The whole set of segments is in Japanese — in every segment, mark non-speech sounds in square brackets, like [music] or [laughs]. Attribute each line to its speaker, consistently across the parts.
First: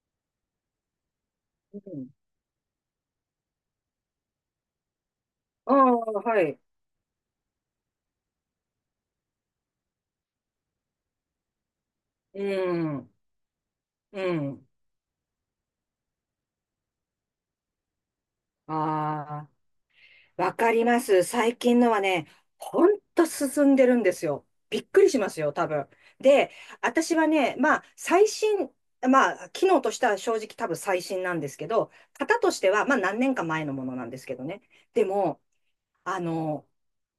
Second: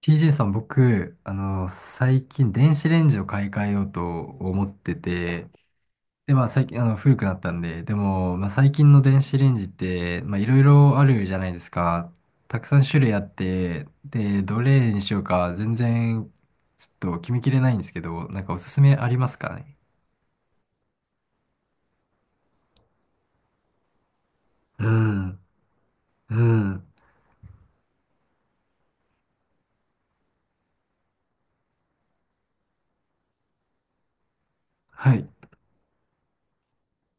Speaker 1: TJ さん、僕、
Speaker 2: うん。
Speaker 1: 最近電子レンジを買い替えようと思ってて、
Speaker 2: ああ、
Speaker 1: で、
Speaker 2: は
Speaker 1: まあ
Speaker 2: い。
Speaker 1: 最近、古くなったんで、でも、まあ最近の電子レンジって、まあいろいろあるじゃないですか。
Speaker 2: う
Speaker 1: たくさん種
Speaker 2: ん。
Speaker 1: 類あって、
Speaker 2: う
Speaker 1: で、ど
Speaker 2: ん。
Speaker 1: れにしようか全然、ちょっと決めきれないんですけど、なんかおすすめあります
Speaker 2: あ
Speaker 1: かね？
Speaker 2: あ、わかります。最近のはね、ほんと進んでるんですよ。びっ
Speaker 1: う
Speaker 2: くりしま
Speaker 1: ん、
Speaker 2: すよ、多分。
Speaker 1: う
Speaker 2: で、
Speaker 1: ん、
Speaker 2: 私はね、まあ、まあ、機能としては正直多分最新なんですけど、型としては、まあ、何年か前のものなんですけどね。で
Speaker 1: はい。
Speaker 2: も、あの、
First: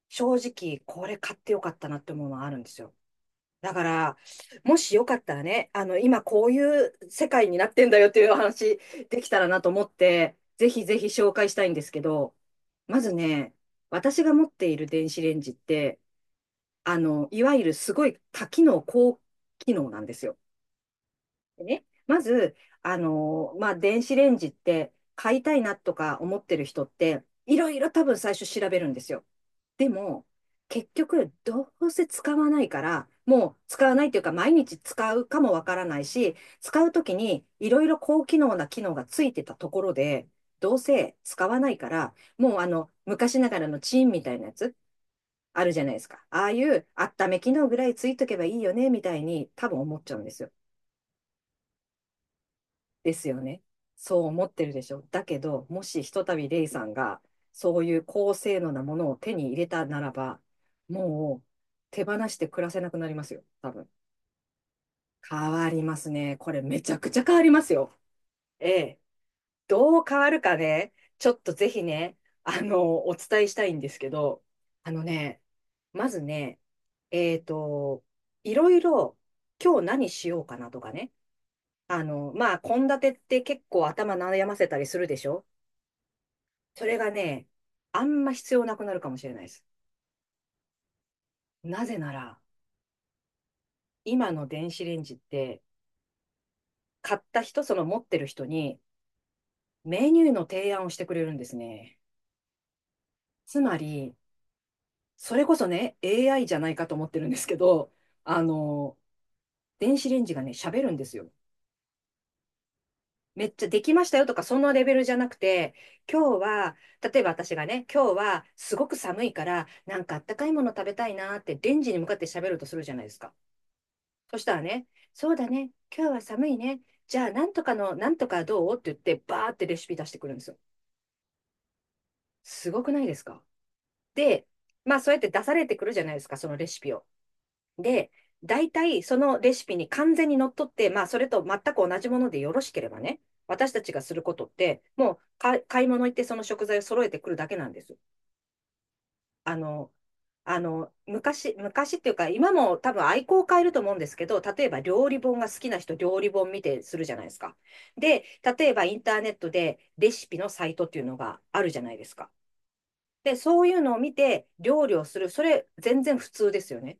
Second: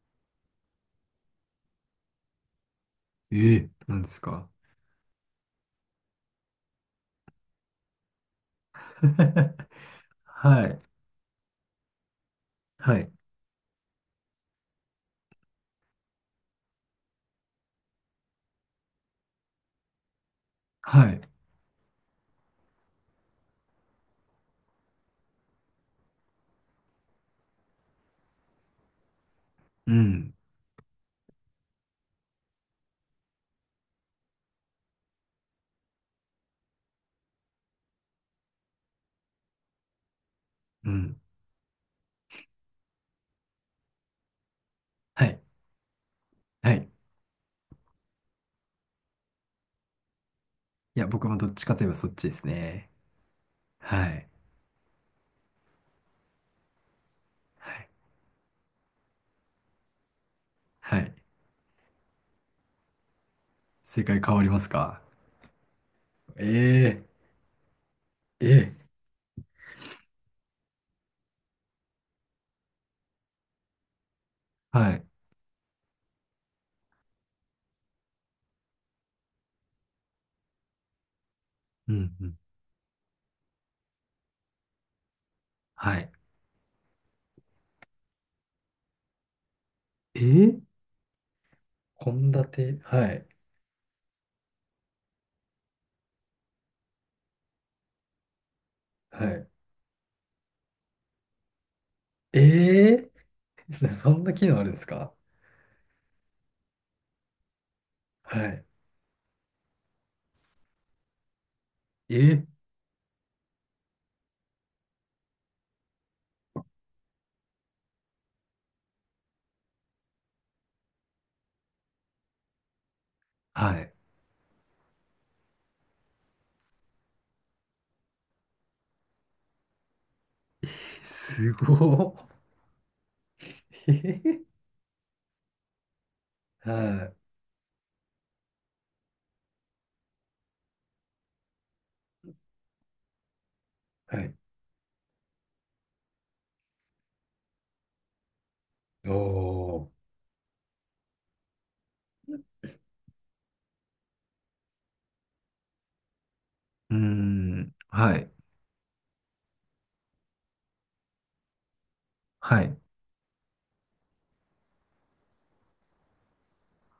Speaker 2: 正直、これ買ってよかったなって思うのはあるんですよ。
Speaker 1: ええ、
Speaker 2: だか
Speaker 1: なんで
Speaker 2: ら、
Speaker 1: すか？
Speaker 2: もしよかったらね、今こういう世界になってんだよっていうお話できたらなと思っ
Speaker 1: [laughs]
Speaker 2: て、
Speaker 1: は
Speaker 2: ぜ
Speaker 1: い、
Speaker 2: ひぜひ紹介したいんですけど、
Speaker 1: は
Speaker 2: ま
Speaker 1: い、
Speaker 2: ずね、私が持っている電子レンジって、いわゆるすごい多機能、高機能なんですよ。
Speaker 1: はい、
Speaker 2: でね、まず、まあ、電子レンジって買いたいなとか思ってる人って、いろいろ多分最初調べるんですよ。で
Speaker 1: う
Speaker 2: も、
Speaker 1: ん、
Speaker 2: 結局、どうせ使わないから、もう使わないというか、毎日使うかもわからないし、使うときにいろいろ高機能な機能がついてたところで、どう
Speaker 1: う
Speaker 2: せ
Speaker 1: ん、
Speaker 2: 使わないから、もう昔ながらのチーンみたいなやつ、
Speaker 1: はい、
Speaker 2: あるじゃないですか。ああい
Speaker 1: は
Speaker 2: う
Speaker 1: い。
Speaker 2: 温め機能ぐらいついとけばいいよね、みたいに多分思っちゃうんですよ。
Speaker 1: いや、僕もどっちかといえばそっちですね。
Speaker 2: ですよね。
Speaker 1: は
Speaker 2: そう
Speaker 1: い。
Speaker 2: 思ってるでしょ。だけど、もしひとたびレイさんが、
Speaker 1: は
Speaker 2: そう
Speaker 1: い。
Speaker 2: いう高性能なものを手に入れたならば、
Speaker 1: はい。
Speaker 2: もう手放して暮らせなくなりますよ。多分。
Speaker 1: 正解変わりますか？
Speaker 2: 変わりますね。これめちゃ
Speaker 1: え
Speaker 2: くちゃ変わりますよ。
Speaker 1: え
Speaker 2: え
Speaker 1: ええ。
Speaker 2: え。どう変わるかね、ちょっとぜひね、お伝えしたいんですけど、
Speaker 1: は
Speaker 2: あの
Speaker 1: い。
Speaker 2: ね、まずね、えっと、いろいろ今日何しようかなとかね、
Speaker 1: うんうん。
Speaker 2: まあ、献立って結構頭悩ませたりするでしょ。
Speaker 1: はい。
Speaker 2: それがね、あんま必要なくなるかもしれないです。
Speaker 1: ええ。
Speaker 2: なぜな
Speaker 1: 献
Speaker 2: ら、
Speaker 1: 立。はい。
Speaker 2: 今の電子レンジって、買った人、その持ってる人に、
Speaker 1: はい。
Speaker 2: メニューの提案をしてくれるんですね。
Speaker 1: ええ。
Speaker 2: つま
Speaker 1: [laughs] そ
Speaker 2: り、
Speaker 1: んな機能あるんですか？
Speaker 2: それこそね、AI じゃないかと思ってるんですけど、あ
Speaker 1: はい。
Speaker 2: の、電子レンジがね、喋るんですよ。
Speaker 1: ええ。
Speaker 2: めっちゃできましたよとか、そのレベルじゃなくて、今日は、例えば私がね、今日はすごく寒いから、なんかあったかいもの食べたいなってレンジに向かって喋るとするじゃないですか。
Speaker 1: はい。
Speaker 2: そしたらね、そうだね、今日は寒いね。じゃあ、なんとかの、なんとかどうって言って、バーってレシピ出してくるんですよ。
Speaker 1: すご
Speaker 2: すごくないですか？
Speaker 1: い。え
Speaker 2: で、
Speaker 1: え。
Speaker 2: まあ、そうやって出されてくるじゃないですか、そのレ
Speaker 1: は
Speaker 2: シピを。
Speaker 1: い。
Speaker 2: で、大体そのレシピに完全にのっとって、まあ、それと全く同じものでよろしければね、私たちがす
Speaker 1: は
Speaker 2: るこ
Speaker 1: い。
Speaker 2: とって、もう買い物行ってその食材を揃えてくるだけなんです。
Speaker 1: お
Speaker 2: あの、
Speaker 1: ー。
Speaker 2: 昔、昔っていうか、今も多分愛好を変えると思うんですけど、例えば料理本が好きな人、料理本見て
Speaker 1: う
Speaker 2: す
Speaker 1: ー
Speaker 2: るじゃないですか。
Speaker 1: ん。は
Speaker 2: で、
Speaker 1: い。
Speaker 2: 例えばインターネットでレシピのサイトっていうのがあるじゃないですか。
Speaker 1: はい。
Speaker 2: で、そういうのを見て料理をする、それ全然普通ですよね。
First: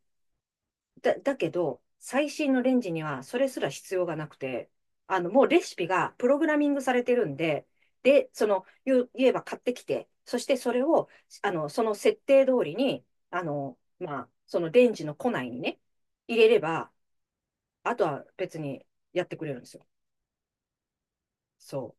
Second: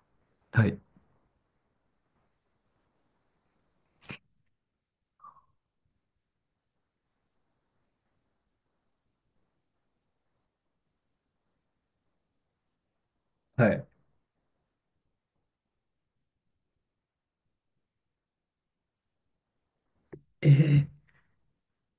Speaker 1: はい。
Speaker 2: だけど、最新のレンジにはそれすら必要がなくて、もうレシピがプログラミングされてるんで、で、言えば買ってきて、そしてそれを、その設定通りに、
Speaker 1: はい。
Speaker 2: まあ、そのレンジの庫内にね、入れれば、あとは別にやってくれるんですよ。
Speaker 1: ええ
Speaker 2: そう。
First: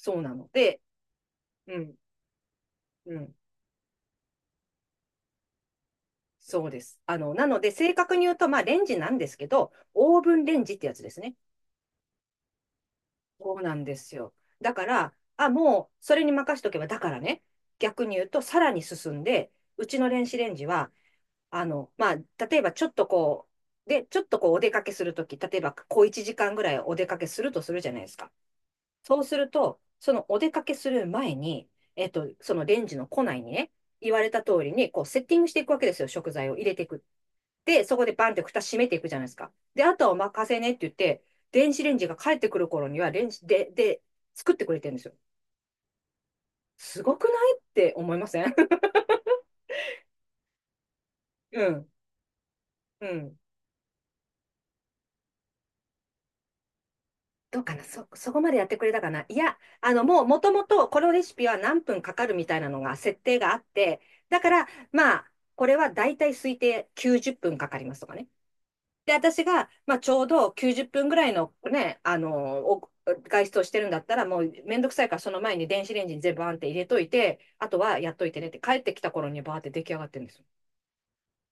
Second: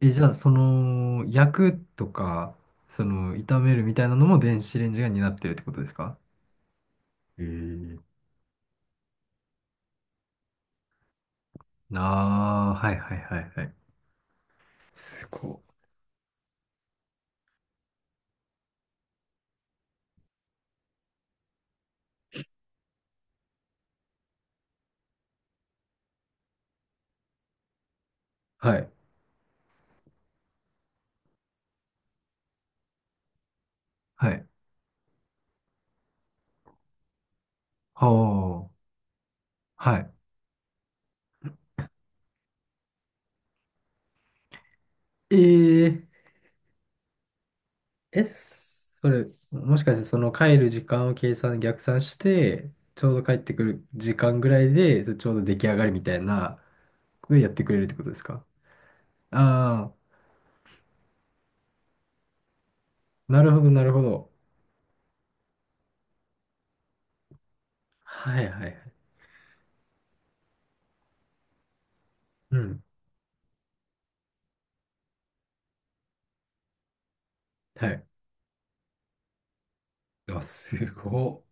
Speaker 1: え、じ
Speaker 2: う
Speaker 1: ゃあ、
Speaker 2: なので、
Speaker 1: 焼
Speaker 2: う
Speaker 1: く
Speaker 2: ん、
Speaker 1: とか、
Speaker 2: うん、
Speaker 1: 炒めるみたいなのも電子レンジが担ってるってことですか？
Speaker 2: そうです。
Speaker 1: え
Speaker 2: なので、正
Speaker 1: ー、
Speaker 2: 確に言うと、まあ、レンジなんですけど、オーブンレンジってやつですね。
Speaker 1: ああー、はいはいはい
Speaker 2: そ
Speaker 1: は
Speaker 2: う
Speaker 1: い。
Speaker 2: なんですよ。だから、
Speaker 1: す
Speaker 2: あ、
Speaker 1: ごい。
Speaker 2: もうそれに任しとけば、だからね、逆に言うと、さらに進んで、うちの電子レンジは、まあ、例えばちょっとこうお出かけするとき、例えばこう1時間ぐらいお出かけするとするじゃないですか。
Speaker 1: はい。
Speaker 2: そうすると、そのお出かけする前に、そのレンジの庫内にね、言わ
Speaker 1: は
Speaker 2: れた
Speaker 1: い。
Speaker 2: 通りに、こうセッティングしていくわけですよ、食材を入れていく。で、そこでバンって蓋
Speaker 1: は
Speaker 2: 閉めていくじゃないですか。で、
Speaker 1: あ。
Speaker 2: あとは
Speaker 1: は
Speaker 2: お任せねって言って、電子レンジが帰ってくる頃には、レンジで、作ってくれてるんですよ。
Speaker 1: い。えー、
Speaker 2: すごくないって思い
Speaker 1: え、
Speaker 2: ません？
Speaker 1: それ、もしかしてその帰る時間を
Speaker 2: [laughs] う
Speaker 1: 逆
Speaker 2: ん。
Speaker 1: 算して、ち
Speaker 2: う
Speaker 1: ょうど帰
Speaker 2: ん。
Speaker 1: ってくる時間ぐらいで、それちょうど出来上がりみたいなことをやっ
Speaker 2: ど
Speaker 1: て
Speaker 2: う
Speaker 1: く
Speaker 2: か
Speaker 1: れ
Speaker 2: な
Speaker 1: るってことです
Speaker 2: そこ
Speaker 1: か？
Speaker 2: までやってくれたかないや、
Speaker 1: ああ
Speaker 2: もともと、このレシピは何分かかるみたいなのが、設
Speaker 1: ー、
Speaker 2: 定
Speaker 1: なる
Speaker 2: があ
Speaker 1: ほ
Speaker 2: っ
Speaker 1: どなる
Speaker 2: て、
Speaker 1: ほど。
Speaker 2: だから、まあ、これはだいたい推定90分かかりますとかね。
Speaker 1: はいはいはい。
Speaker 2: で、私が、まあ、ちょうど90分ぐらいのね、
Speaker 1: うん。
Speaker 2: お外出をしてるんだったら、もうめんどくさいから、その前に電子レンジに全部バーンって入れといて、あと
Speaker 1: は
Speaker 2: は
Speaker 1: い。
Speaker 2: やっといてねって、帰ってきた頃にバーって出来上がってるんです
Speaker 1: あ、
Speaker 2: よ。
Speaker 1: すごっ。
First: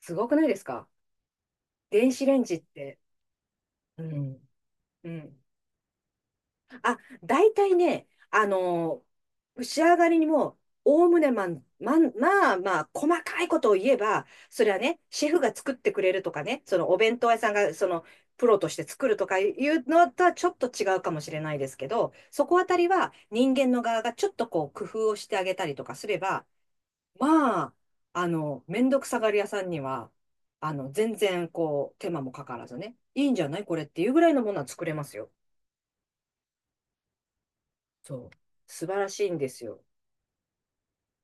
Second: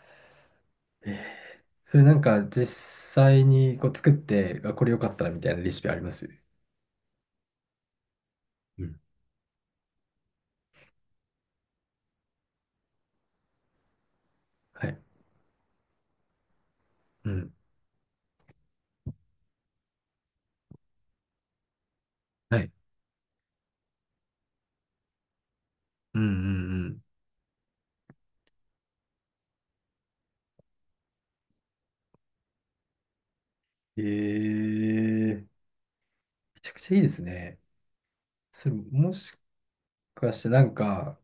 Speaker 2: すごくないですか？
Speaker 1: えーそれ
Speaker 2: 電
Speaker 1: なん
Speaker 2: 子レ
Speaker 1: か
Speaker 2: ンジっ
Speaker 1: 実
Speaker 2: て。
Speaker 1: 際にこう
Speaker 2: う
Speaker 1: 作っ
Speaker 2: ん。
Speaker 1: て、あ、これ良か
Speaker 2: う
Speaker 1: ったみ
Speaker 2: ん。
Speaker 1: たいなレシピあります？
Speaker 2: あ、大体ね、
Speaker 1: うん。
Speaker 2: 仕上がりにも、おおむねまあまあ、細かいことを言えば、それは
Speaker 1: は
Speaker 2: ね、
Speaker 1: い。
Speaker 2: シェフが作ってくれるとかね、そのお弁
Speaker 1: う
Speaker 2: 当屋さ
Speaker 1: ん。
Speaker 2: んが、プロとして作るとかいうのとはちょっと違うかもしれないですけど、そこ
Speaker 1: は
Speaker 2: あ
Speaker 1: い。
Speaker 2: たりは人間の側がちょっとこう工夫をしてあげたりとかすれ
Speaker 1: うんう
Speaker 2: ば、
Speaker 1: ん
Speaker 2: まあ、めんどくさがり屋さんには、全然こう、手間もかからずね、いいんじゃないこれって
Speaker 1: うん。え
Speaker 2: いうぐらいのものは作れますよ。
Speaker 1: ー、めちゃくちゃいいですね。
Speaker 2: そう。
Speaker 1: それ
Speaker 2: 素晴ら
Speaker 1: も
Speaker 2: しい
Speaker 1: し
Speaker 2: んですよ。
Speaker 1: かしてなんか、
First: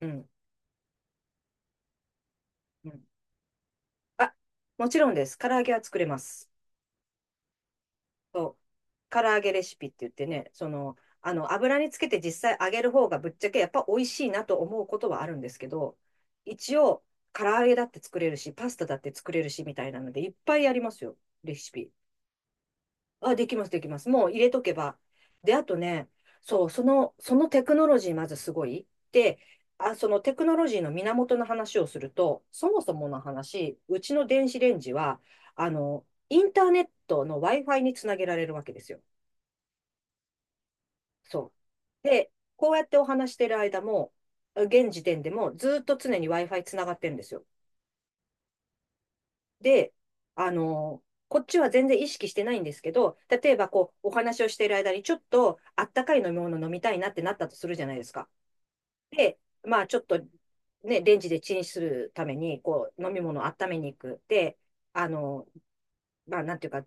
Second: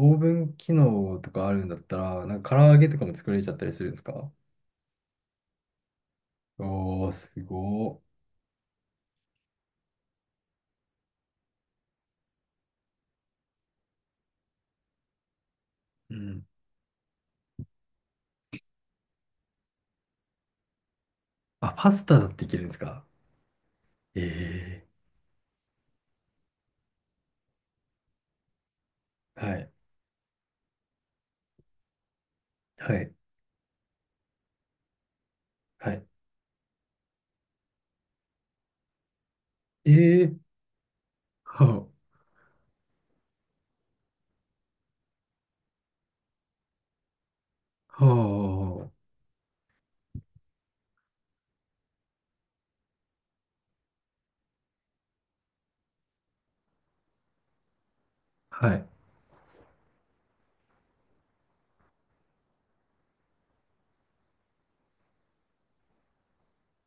Speaker 2: う
Speaker 1: ーブ
Speaker 2: ん。
Speaker 1: ン機能とかあるんだったら、なんか唐揚げ
Speaker 2: う
Speaker 1: と
Speaker 2: ん。
Speaker 1: かも作れちゃったりするんですか？
Speaker 2: あ、もちろんです。唐揚げは作れます。
Speaker 1: おー、すごー。
Speaker 2: そう。唐揚げレシピって言ってね、油につけて実際揚げる方がぶっちゃけやっぱ美味しいなと思うことはあるんですけど、
Speaker 1: うん。
Speaker 2: 一応、唐揚げだって作れるし、パスタだって作れるし、みたいなので、いっぱいありますよ。レシ
Speaker 1: あ、パ
Speaker 2: ピ。
Speaker 1: スタだっていけるんですか？
Speaker 2: あ、できます、できます。もう入れとけ
Speaker 1: え
Speaker 2: ば。で、あとね、そう、そのテクノロジーまずすごい。で、
Speaker 1: えー、はい。
Speaker 2: あ、そのテクノロジーの源の話をすると、そも
Speaker 1: は
Speaker 2: そも
Speaker 1: い。
Speaker 2: の話、うちの電子レンジは、
Speaker 1: はい。
Speaker 2: インターネットの Wi-Fi につなげられるわけですよ。
Speaker 1: ええー、
Speaker 2: そ
Speaker 1: は
Speaker 2: う。で、こうやってお話してる間も、現時点でもずっと常に Wi-Fi つながってるんですよ。
Speaker 1: あ、は
Speaker 2: で、あの、こっちは全然意識してないんですけど、例えばこう、お話をしている間にちょっとあったかい飲み物飲みたいなってなったとするじゃないですか。
Speaker 1: あ、はい。
Speaker 2: で、まあちょっとね、レンジでチンするために、こう、飲み物を温めに行く。で、あの、まあなんていうか、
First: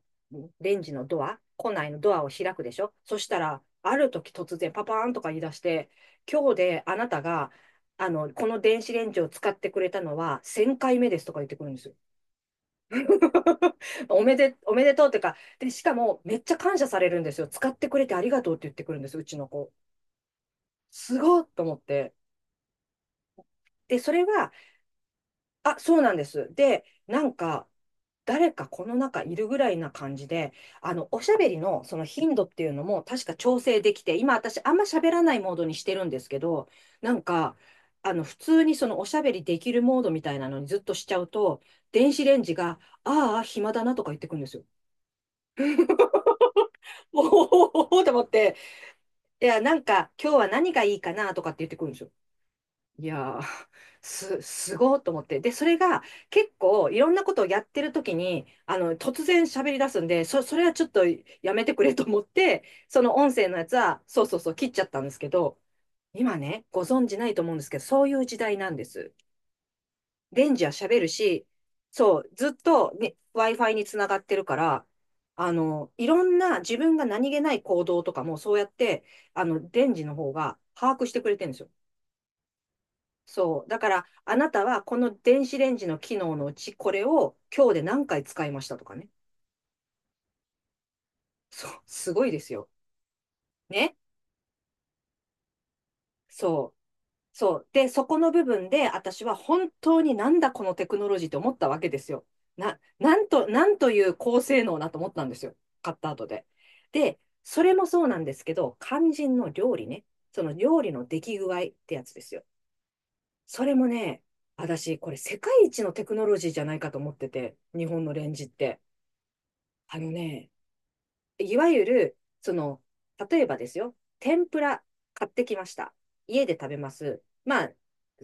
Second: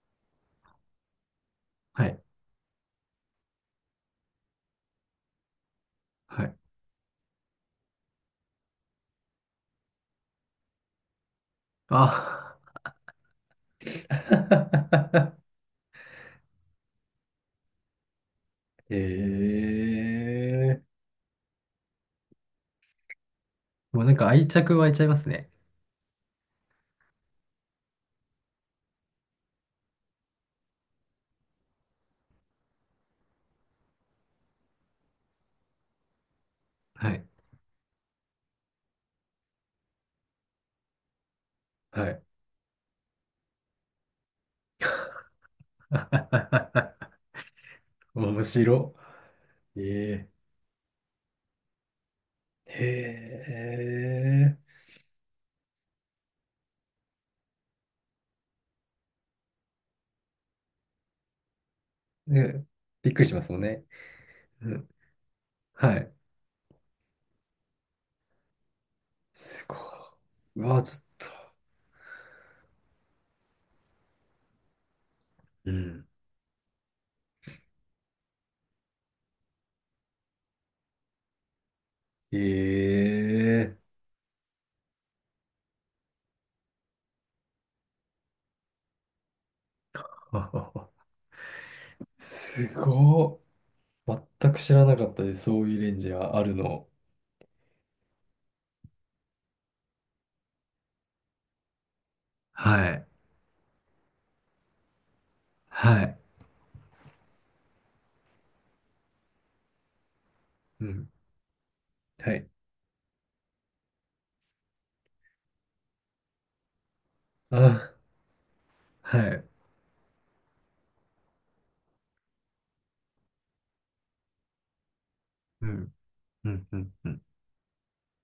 Speaker 2: レンジのドア、庫内の
Speaker 1: は
Speaker 2: ド
Speaker 1: い。
Speaker 2: アを開くでしょ。そしたら、ある時突然パパーンとか言い出して、
Speaker 1: は
Speaker 2: 今
Speaker 1: い。
Speaker 2: 日であなたが、この電子レンジを使ってくれたのは1000回目ですとか言ってくるんですよ。
Speaker 1: あ、
Speaker 2: [laughs] おめでとうっていうか、
Speaker 1: [laughs]
Speaker 2: で、しかもめっちゃ感謝されるんですよ。使ってくれてありがとうって言ってくるんです、うちの子。
Speaker 1: ええ。
Speaker 2: すごっと思って。で、
Speaker 1: もう
Speaker 2: そ
Speaker 1: なん
Speaker 2: れ
Speaker 1: か愛
Speaker 2: は、
Speaker 1: 着湧いちゃいますね。
Speaker 2: あ、そうなんです。で、なんか、誰かこの中いるぐらいな感じで、おしゃべりのその頻度っていうのも確か調整できて、今私あんま喋らないモードにしてるんですけど、
Speaker 1: は
Speaker 2: なん
Speaker 1: い。
Speaker 2: か、普通にそのおしゃべりできるモードみたいなのにずっとしちゃうと、
Speaker 1: は
Speaker 2: 電
Speaker 1: い。
Speaker 2: 子レンジが、ああ、暇だなとか言ってくるんですよ。
Speaker 1: [laughs]
Speaker 2: おおおおおと思って、
Speaker 1: 面
Speaker 2: いや、なんか、
Speaker 1: 白。ええ。
Speaker 2: 今日は何がいいかなとかって言ってくるんですよ。いやー、
Speaker 1: へえ。
Speaker 2: すごーと思って。で、それが結構いろんなことをやってる時に、突然喋り出すんで、それはちょっとやめてくれと思って、
Speaker 1: ね、
Speaker 2: そ
Speaker 1: びっ
Speaker 2: の
Speaker 1: くり
Speaker 2: 音
Speaker 1: しま
Speaker 2: 声
Speaker 1: すも
Speaker 2: の
Speaker 1: ん
Speaker 2: やつ
Speaker 1: ね。
Speaker 2: は、そうそうそう、切
Speaker 1: う
Speaker 2: っちゃ
Speaker 1: ん。
Speaker 2: ったんですけど、
Speaker 1: はい。
Speaker 2: 今ね、ご存知ないと思うんですけど、そういう時代なんです。
Speaker 1: すごい。
Speaker 2: レン
Speaker 1: う
Speaker 2: ジは
Speaker 1: わ、ちょ
Speaker 2: 喋
Speaker 1: っ
Speaker 2: る
Speaker 1: と。
Speaker 2: し、そう、ずっと、ね、Wi-Fi につながってるから、
Speaker 1: うん。
Speaker 2: いろんな自分が何気ない行動とかもそうやって、レンジの方が把握してくれてるんですよ。そう。
Speaker 1: ええ
Speaker 2: だから、あなたはこの電子レンジの機能のうち、これを今日で何回使いましたとかね。
Speaker 1: ー。
Speaker 2: そう。す
Speaker 1: [laughs]
Speaker 2: ごいです
Speaker 1: す
Speaker 2: よ。
Speaker 1: ご
Speaker 2: ね。
Speaker 1: い。全く知らなかったです。そういうレンジがある
Speaker 2: そう。
Speaker 1: の。
Speaker 2: そう。で、そこの部分で、私は本当になんだこのテクノロジーって思ったわけですよ。
Speaker 1: はい。
Speaker 2: なんと、なんという高性能なと思ったんですよ。買っ
Speaker 1: は
Speaker 2: た
Speaker 1: い。
Speaker 2: 後で。で、それもそうなんですけど、肝心の料理ね。その料
Speaker 1: う
Speaker 2: 理の
Speaker 1: ん。
Speaker 2: 出来具合ってやつで
Speaker 1: は
Speaker 2: すよ。
Speaker 1: い。
Speaker 2: それもね、私、これ世界一のテクノロジーじゃないかと思ってて、日
Speaker 1: あ、
Speaker 2: 本のレンジって。
Speaker 1: はい。
Speaker 2: あのね、いわゆる、その、例えばですよ、天ぷら買ってきま
Speaker 1: う
Speaker 2: し
Speaker 1: ん。
Speaker 2: た。家
Speaker 1: う
Speaker 2: で
Speaker 1: ん
Speaker 2: 食
Speaker 1: う
Speaker 2: べま
Speaker 1: んうん。
Speaker 2: す。まあ、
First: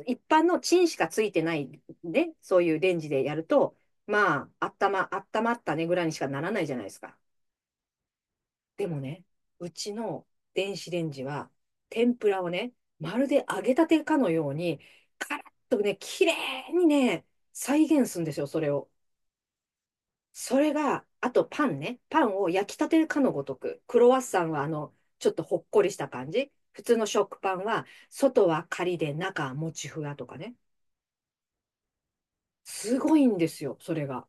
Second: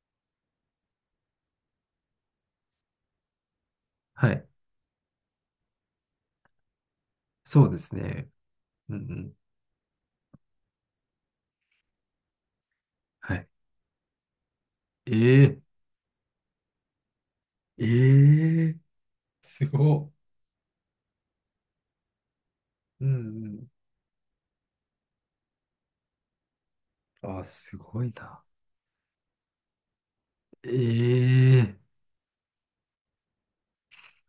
Speaker 2: 一般のチンしかついてないね、そういうレンジでやると、
Speaker 1: は
Speaker 2: ま
Speaker 1: い。
Speaker 2: あ、あったまったねぐらいにしかならないじゃないですか。
Speaker 1: そうですね。
Speaker 2: で
Speaker 1: う
Speaker 2: も
Speaker 1: んう
Speaker 2: ね、
Speaker 1: ん。
Speaker 2: うちの電子レンジは、天ぷらをね、まる
Speaker 1: は
Speaker 2: で
Speaker 1: い。
Speaker 2: 揚げたてかのように、カラッ
Speaker 1: え
Speaker 2: とね、綺麗にね、再
Speaker 1: え
Speaker 2: 現するんですよ、そ
Speaker 1: え
Speaker 2: れ
Speaker 1: え。
Speaker 2: を。
Speaker 1: すごっ。
Speaker 2: それが、あとパンね。パンを焼きた
Speaker 1: う
Speaker 2: てかのごと
Speaker 1: ん
Speaker 2: く。クロワッサンはちょっとほっこりした感じ。普通の
Speaker 1: うん。
Speaker 2: 食
Speaker 1: あ、
Speaker 2: パン
Speaker 1: す
Speaker 2: は、
Speaker 1: ごいな。
Speaker 2: 外はカリで中はもちふわとかね。
Speaker 1: ええ。
Speaker 2: すごいんですよ、それが。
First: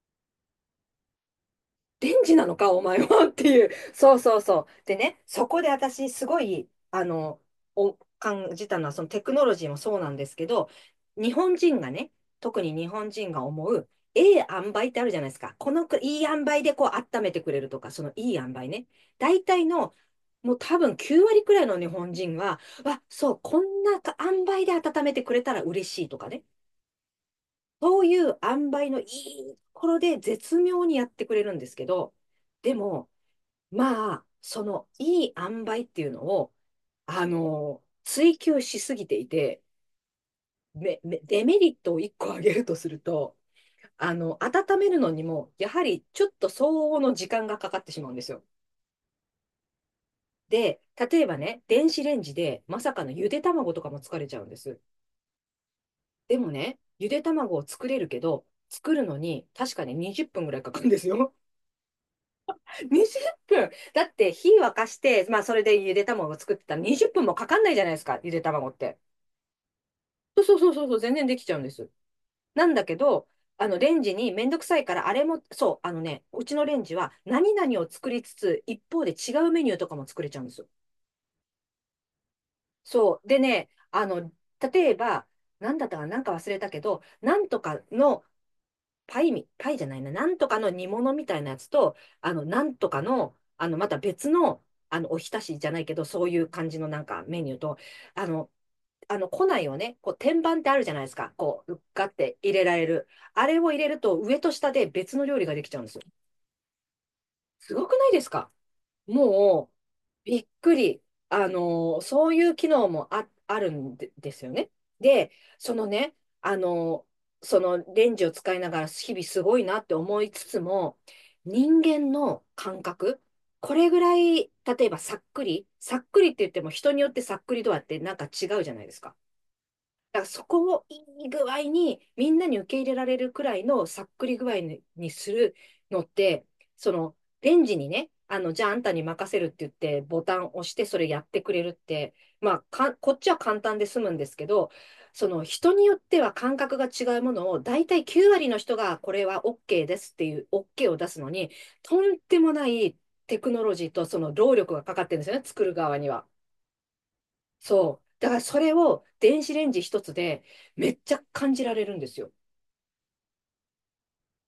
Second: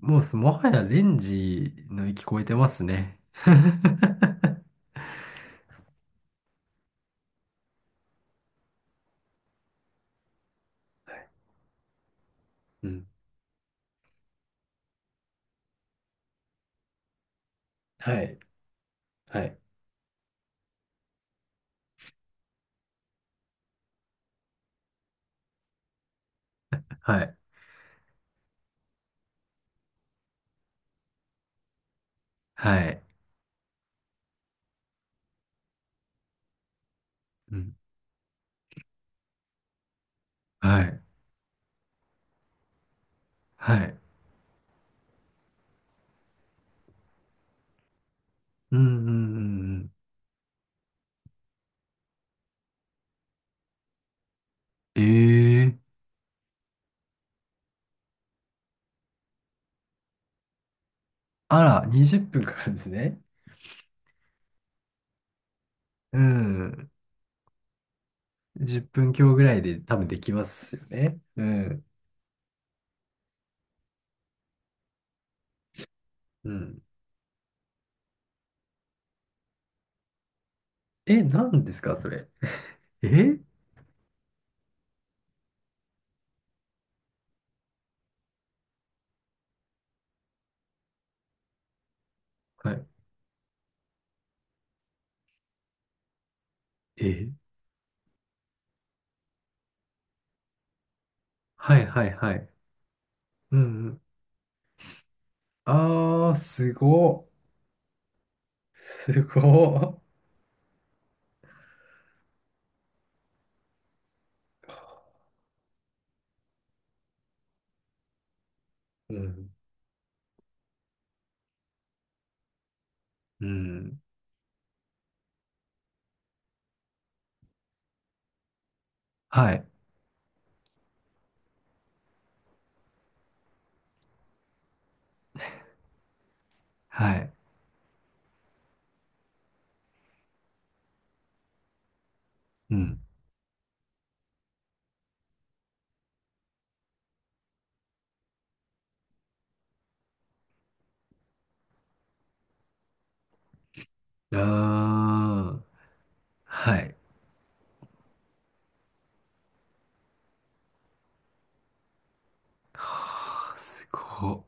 Speaker 1: もうもはやレンジの
Speaker 2: 電
Speaker 1: 域
Speaker 2: ンジ
Speaker 1: 超え
Speaker 2: な
Speaker 1: て
Speaker 2: の
Speaker 1: ま
Speaker 2: か、お
Speaker 1: す
Speaker 2: 前
Speaker 1: ね。
Speaker 2: は [laughs] っ
Speaker 1: [laughs]
Speaker 2: ていう。そうそうそう。でね、そこで私、すごい、お、感じたのは、そのテクノロジーもそうなんですけど、日本人がね、特に
Speaker 1: う
Speaker 2: 日
Speaker 1: ん。
Speaker 2: 本人が思う、ええ塩梅ってあるじゃないですか。このく、いい塩梅でこう、温めてくれるとか、その
Speaker 1: は
Speaker 2: いい
Speaker 1: い。
Speaker 2: 塩梅ね。大
Speaker 1: はい。
Speaker 2: 体の、もう多分9割くらいの日本人は、わ、そう、こんなか塩梅で温めてくれたら嬉しいとかね。
Speaker 1: はい。
Speaker 2: そういう塩梅のいいところで絶妙にやってくれるんですけど、で
Speaker 1: はい。
Speaker 2: も、まあ、そのいい塩梅っていうのを、
Speaker 1: うん。
Speaker 2: 追求しすぎていて、
Speaker 1: はい。
Speaker 2: デメリットを1個挙げるとすると、
Speaker 1: はい。
Speaker 2: 温めるのにも、やはりちょっと相応の時間がかかってしまうんですよ。
Speaker 1: うんうんうんうん。
Speaker 2: で、例えばね、電子レンジでまさかのゆで卵とかも作れちゃうんです。
Speaker 1: ええ。
Speaker 2: でもね、ゆで卵を作れるけど、作るのに確かに20分ぐらいかかるんですよ。
Speaker 1: あら、20分からですね。
Speaker 2: 20分だって火沸かして、まあそれでゆで
Speaker 1: う
Speaker 2: 卵を作ってたら
Speaker 1: ん。
Speaker 2: 20分もかかんないじゃないですか、ゆで卵っ
Speaker 1: 10
Speaker 2: て。
Speaker 1: 分強ぐらいで多分でき
Speaker 2: そ
Speaker 1: ま
Speaker 2: うそうそう
Speaker 1: すよ
Speaker 2: そうそう、全
Speaker 1: ね。
Speaker 2: 然で
Speaker 1: う
Speaker 2: きちゃうんで
Speaker 1: ん。
Speaker 2: す。なんだけど、あのレンジにめんどくさいから、あれも、そう、う
Speaker 1: う
Speaker 2: ちのレ
Speaker 1: ん。
Speaker 2: ンジは何々を作りつつ、一方で違うメニューとかも作れちゃうんですよ。
Speaker 1: え、何ですか、それ。
Speaker 2: そう。
Speaker 1: え。
Speaker 2: でね、例えば、なんだったかな、なんか忘れたけど、なんとかのパイみ、パイじゃないな、なんとかの煮物みたいなやつと、な
Speaker 1: は
Speaker 2: ん
Speaker 1: い。
Speaker 2: とかの、また別の、おひたしじゃないけど、そういう感じのなんか
Speaker 1: え、
Speaker 2: メニューと、あの、庫内をね、こう、天板ってあるじゃないですか。こ
Speaker 1: は
Speaker 2: う、
Speaker 1: いは
Speaker 2: ガ
Speaker 1: い
Speaker 2: っ
Speaker 1: は
Speaker 2: て
Speaker 1: い。
Speaker 2: 入れられる。あ
Speaker 1: う
Speaker 2: れを入
Speaker 1: んう
Speaker 2: れる
Speaker 1: ん。
Speaker 2: と、上と下で別の料理ができちゃうんですよ。
Speaker 1: あー、すごっ。
Speaker 2: すごくないですか。
Speaker 1: すご
Speaker 2: もう、
Speaker 1: っ。
Speaker 2: びっくり。そういう機能もあるんで、ですよね。で、そのね、あのそのレンジを使いながら日
Speaker 1: う
Speaker 2: 々す
Speaker 1: ん。
Speaker 2: ごいなって思いつつも、人間の感覚、
Speaker 1: う
Speaker 2: これぐ
Speaker 1: ん。
Speaker 2: らい、例えばさっくりって言っても人によってさっくり度合ってなんか違うじゃないですか。
Speaker 1: はい。
Speaker 2: だからそこをいい具合にみんなに受け入れられるくらいのさっくり具合にするのって、そ
Speaker 1: は
Speaker 2: の、
Speaker 1: い。
Speaker 2: レンジにね、じゃああんたに任せるって言ってボタンを押してそれやってくれるって、まあ
Speaker 1: う
Speaker 2: か、
Speaker 1: ん。
Speaker 2: こっちは簡単で済むんですけど、その人によっては感覚が違うものを大体9割の人がこれは OK ですっていう OK を出すのに、とんでもないテクノロジーとその労力がかかってるんですよね、
Speaker 1: あー、
Speaker 2: 作る側には。
Speaker 1: はい。
Speaker 2: そう。だからそれを電子レンジ一つでめっちゃ感じられるんですよ。
Speaker 1: はー、すごっ。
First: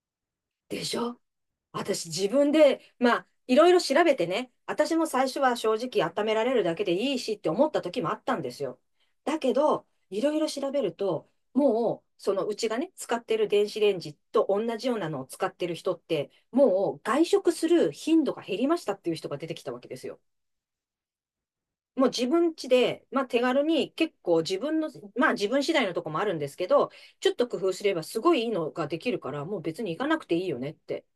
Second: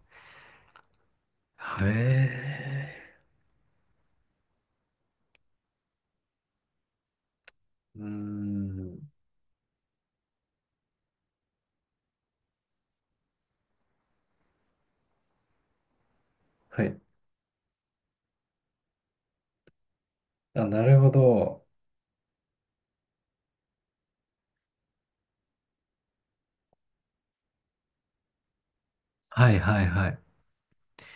Speaker 2: でしょ。
Speaker 1: へ
Speaker 2: 私自分で、ま
Speaker 1: え。
Speaker 2: あ、いろいろ調べてね、私も最初は正直温められるだけでいいしって思った
Speaker 1: う
Speaker 2: 時
Speaker 1: ー
Speaker 2: もあったんですよ。
Speaker 1: ん。
Speaker 2: だけど、いろいろ調べると、もう、そのうちがね、使ってる電子レンジと同じようなのを使ってる人って、
Speaker 1: は
Speaker 2: も
Speaker 1: い。
Speaker 2: う外食する頻度が減りましたっていう人が出てきたわけですよ。
Speaker 1: あ、なるほど。
Speaker 2: もう自分家で、まあ手軽に結構自分の、まあ自分次第のとこもあるんですけど、ちょっと工夫すればすごいいいのができるから、
Speaker 1: は
Speaker 2: も
Speaker 1: い
Speaker 2: う
Speaker 1: は
Speaker 2: 別
Speaker 1: い
Speaker 2: に行か
Speaker 1: はい。
Speaker 2: なくていいよねって。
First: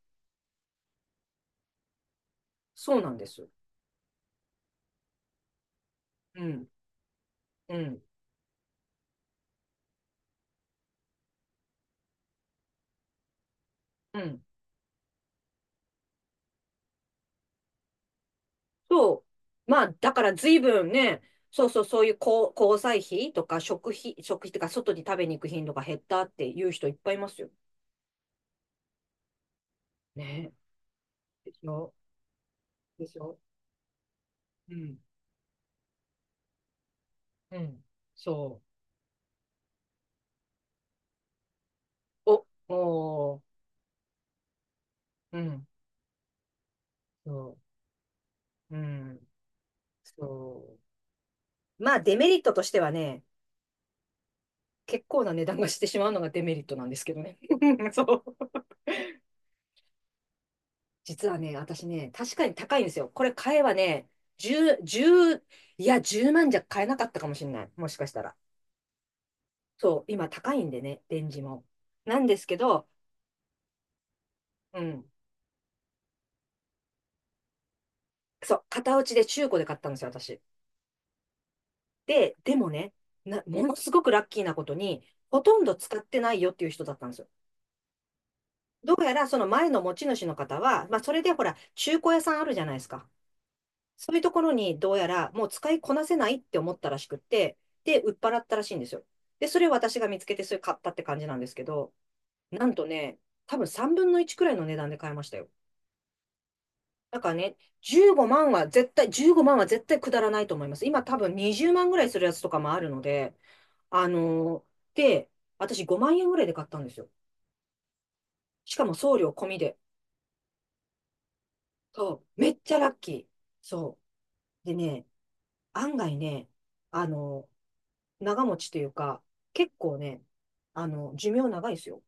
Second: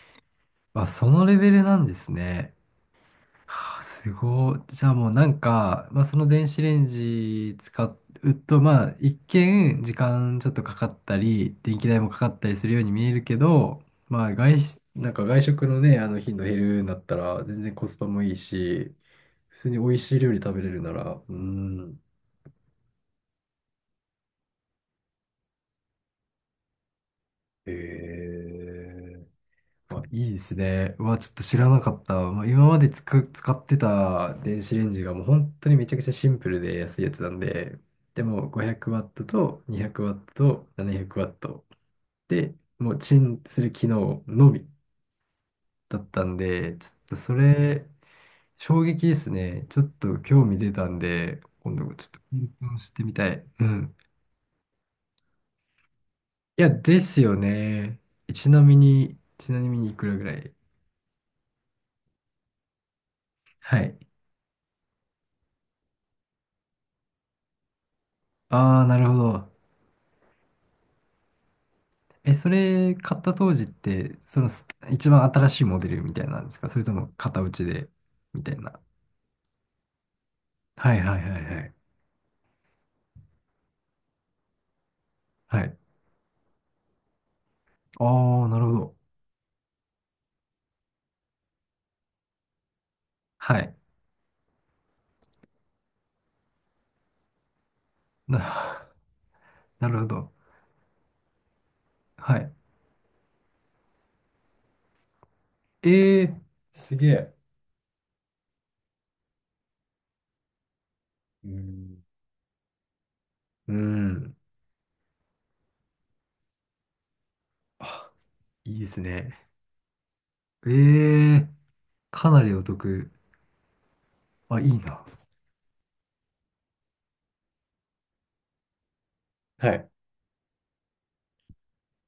Speaker 1: あ、そのレベルなんですね。
Speaker 2: そうなんです。
Speaker 1: はあ。すごい。じゃあもうなんか、まあ、その
Speaker 2: う
Speaker 1: 電子
Speaker 2: ん、
Speaker 1: レンジ
Speaker 2: う
Speaker 1: 使う
Speaker 2: ん、
Speaker 1: と、まあ一見時間ちょっとかかったり、電気代もかかったりするように見えるけど、
Speaker 2: う
Speaker 1: まあ
Speaker 2: ん。
Speaker 1: なんか外食のね、あの頻度減るんだったら全然コスパもいいし、
Speaker 2: そ
Speaker 1: 普通
Speaker 2: う。
Speaker 1: に
Speaker 2: ま
Speaker 1: 美
Speaker 2: あ
Speaker 1: 味し
Speaker 2: だ
Speaker 1: い
Speaker 2: か
Speaker 1: 料
Speaker 2: ら
Speaker 1: 理食
Speaker 2: 随
Speaker 1: べれる
Speaker 2: 分
Speaker 1: なら、
Speaker 2: ね、
Speaker 1: う
Speaker 2: そうそう、
Speaker 1: ん。
Speaker 2: そういう交、交際費とか食費とか外に食べに行く頻度が減ったっていう人いっぱいいますよ。
Speaker 1: へえ。あ、いいで
Speaker 2: ね。
Speaker 1: すね。うわ、ちょっと
Speaker 2: で
Speaker 1: 知
Speaker 2: し
Speaker 1: らなか
Speaker 2: ょ。
Speaker 1: った。まあ、今まで
Speaker 2: でしょ。
Speaker 1: 使ってた電
Speaker 2: う
Speaker 1: 子レン
Speaker 2: ん、
Speaker 1: ジがもう本当にめちゃくちゃシンプルで安いやつなん
Speaker 2: う
Speaker 1: で、
Speaker 2: ん。
Speaker 1: でも
Speaker 2: そ
Speaker 1: 500W と 200W と 700W
Speaker 2: う。
Speaker 1: で、もうチ
Speaker 2: お
Speaker 1: ンする機能のみ
Speaker 2: ー、うん、
Speaker 1: だったんで、ちょっとそ
Speaker 2: そ
Speaker 1: れ、
Speaker 2: う、う
Speaker 1: 衝撃で
Speaker 2: ん、
Speaker 1: すね。ちょっと興味出
Speaker 2: そう。
Speaker 1: たんで、今度
Speaker 2: まあ、
Speaker 1: ちょっ
Speaker 2: デ
Speaker 1: と
Speaker 2: メリッ
Speaker 1: 検
Speaker 2: トとして
Speaker 1: 討し
Speaker 2: は
Speaker 1: てみ
Speaker 2: ね、
Speaker 1: たい。うん。
Speaker 2: 結構な値段がしてしまうのがデメ
Speaker 1: い
Speaker 2: リッ
Speaker 1: や、
Speaker 2: トなんで
Speaker 1: で
Speaker 2: すけ
Speaker 1: す
Speaker 2: ど
Speaker 1: よ
Speaker 2: ね。[laughs]
Speaker 1: ね。
Speaker 2: そう。
Speaker 1: ちなみにいくらぐらい？
Speaker 2: 実はね、私ね、確かに高いんですよ。これ買えば
Speaker 1: はい。
Speaker 2: ね、10、じゅういや、1万じゃ買えなかったかもしれない。もしかしたら。
Speaker 1: ああ、なるほど。
Speaker 2: そう、今高いんでね、レンジも。なん
Speaker 1: え、
Speaker 2: です
Speaker 1: そ
Speaker 2: けど、
Speaker 1: れ買った当時って、そのす
Speaker 2: う
Speaker 1: 一
Speaker 2: ん。
Speaker 1: 番新しいモデルみたいなんですか？それとも型打ちで、みた
Speaker 2: そ
Speaker 1: い
Speaker 2: う、
Speaker 1: な？
Speaker 2: 型落ちで中古で買ったんですよ、私。
Speaker 1: はいはいはいはい。
Speaker 2: でもね、ものすごくラッキーなことに、ほと
Speaker 1: は
Speaker 2: んど
Speaker 1: い。
Speaker 2: 使ってないよっていう人だったんですよ。
Speaker 1: ああ、なるほ
Speaker 2: ど
Speaker 1: ど。
Speaker 2: うやらその前の持ち主の方は、まあそれでほら、中古屋さんあるじゃないですか。
Speaker 1: はい。
Speaker 2: そういうところにどうやらもう使いこなせないって思ったらしくって、で、売っ払
Speaker 1: な、
Speaker 2: ったらしいんで
Speaker 1: [laughs]
Speaker 2: すよ。で、それを
Speaker 1: な
Speaker 2: 私
Speaker 1: るほ
Speaker 2: が見つ
Speaker 1: ど。
Speaker 2: けてそれ買ったって感じなんですけど、
Speaker 1: はい。
Speaker 2: なんとね、多分3分の1くらいの値段で買いましたよ。
Speaker 1: ええ。すげ
Speaker 2: だか
Speaker 1: え。
Speaker 2: らね、15万は絶対くだらないと思います。今多分
Speaker 1: う
Speaker 2: 20万ぐ
Speaker 1: ん。
Speaker 2: らいするやつとかもあるので、
Speaker 1: う
Speaker 2: あ
Speaker 1: ん。
Speaker 2: ので、私5万円ぐらいで買ったんですよ。し
Speaker 1: いい
Speaker 2: か
Speaker 1: で
Speaker 2: も
Speaker 1: す
Speaker 2: 送料
Speaker 1: ね。
Speaker 2: 込みで。
Speaker 1: ええ。
Speaker 2: そ
Speaker 1: か
Speaker 2: う、
Speaker 1: な
Speaker 2: め
Speaker 1: り
Speaker 2: っ
Speaker 1: お
Speaker 2: ちゃラッ
Speaker 1: 得。
Speaker 2: キー。そ
Speaker 1: あ、い
Speaker 2: う。で
Speaker 1: いな。
Speaker 2: ね、案外ね、あのー長持ちというか、結
Speaker 1: はい。
Speaker 2: 構ね、寿命長いですよ。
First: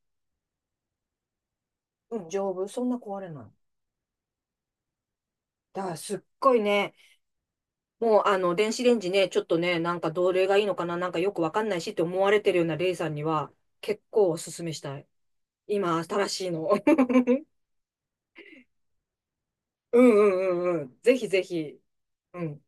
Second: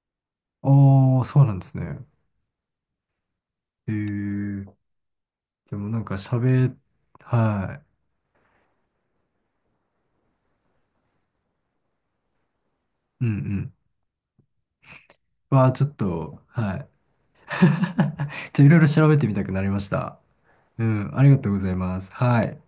Speaker 1: ああ、そうなんですね。
Speaker 2: うん、丈夫。そんな壊れない。
Speaker 1: ええ。で
Speaker 2: だ
Speaker 1: も
Speaker 2: から
Speaker 1: なんか
Speaker 2: すっごい
Speaker 1: 喋、
Speaker 2: ね、
Speaker 1: はい。
Speaker 2: もう電子レンジね、ちょっとね、なんかどれがいいのかな、なんかよくわかんないしって思われてるようなレイさんに
Speaker 1: うんう
Speaker 2: は、
Speaker 1: ん。
Speaker 2: 結構おすすめしたい。
Speaker 1: わあ、ちょっ
Speaker 2: 今、新
Speaker 1: と、
Speaker 2: しいの。
Speaker 1: は
Speaker 2: [laughs]
Speaker 1: い。いろいろ調べてみたくなりまし
Speaker 2: うん
Speaker 1: た。
Speaker 2: うんうん
Speaker 1: う
Speaker 2: うん。
Speaker 1: ん、
Speaker 2: ぜ
Speaker 1: あ
Speaker 2: ひ
Speaker 1: りが
Speaker 2: ぜ
Speaker 1: とうござい
Speaker 2: ひ。
Speaker 1: ます。
Speaker 2: う
Speaker 1: はい。
Speaker 2: ん。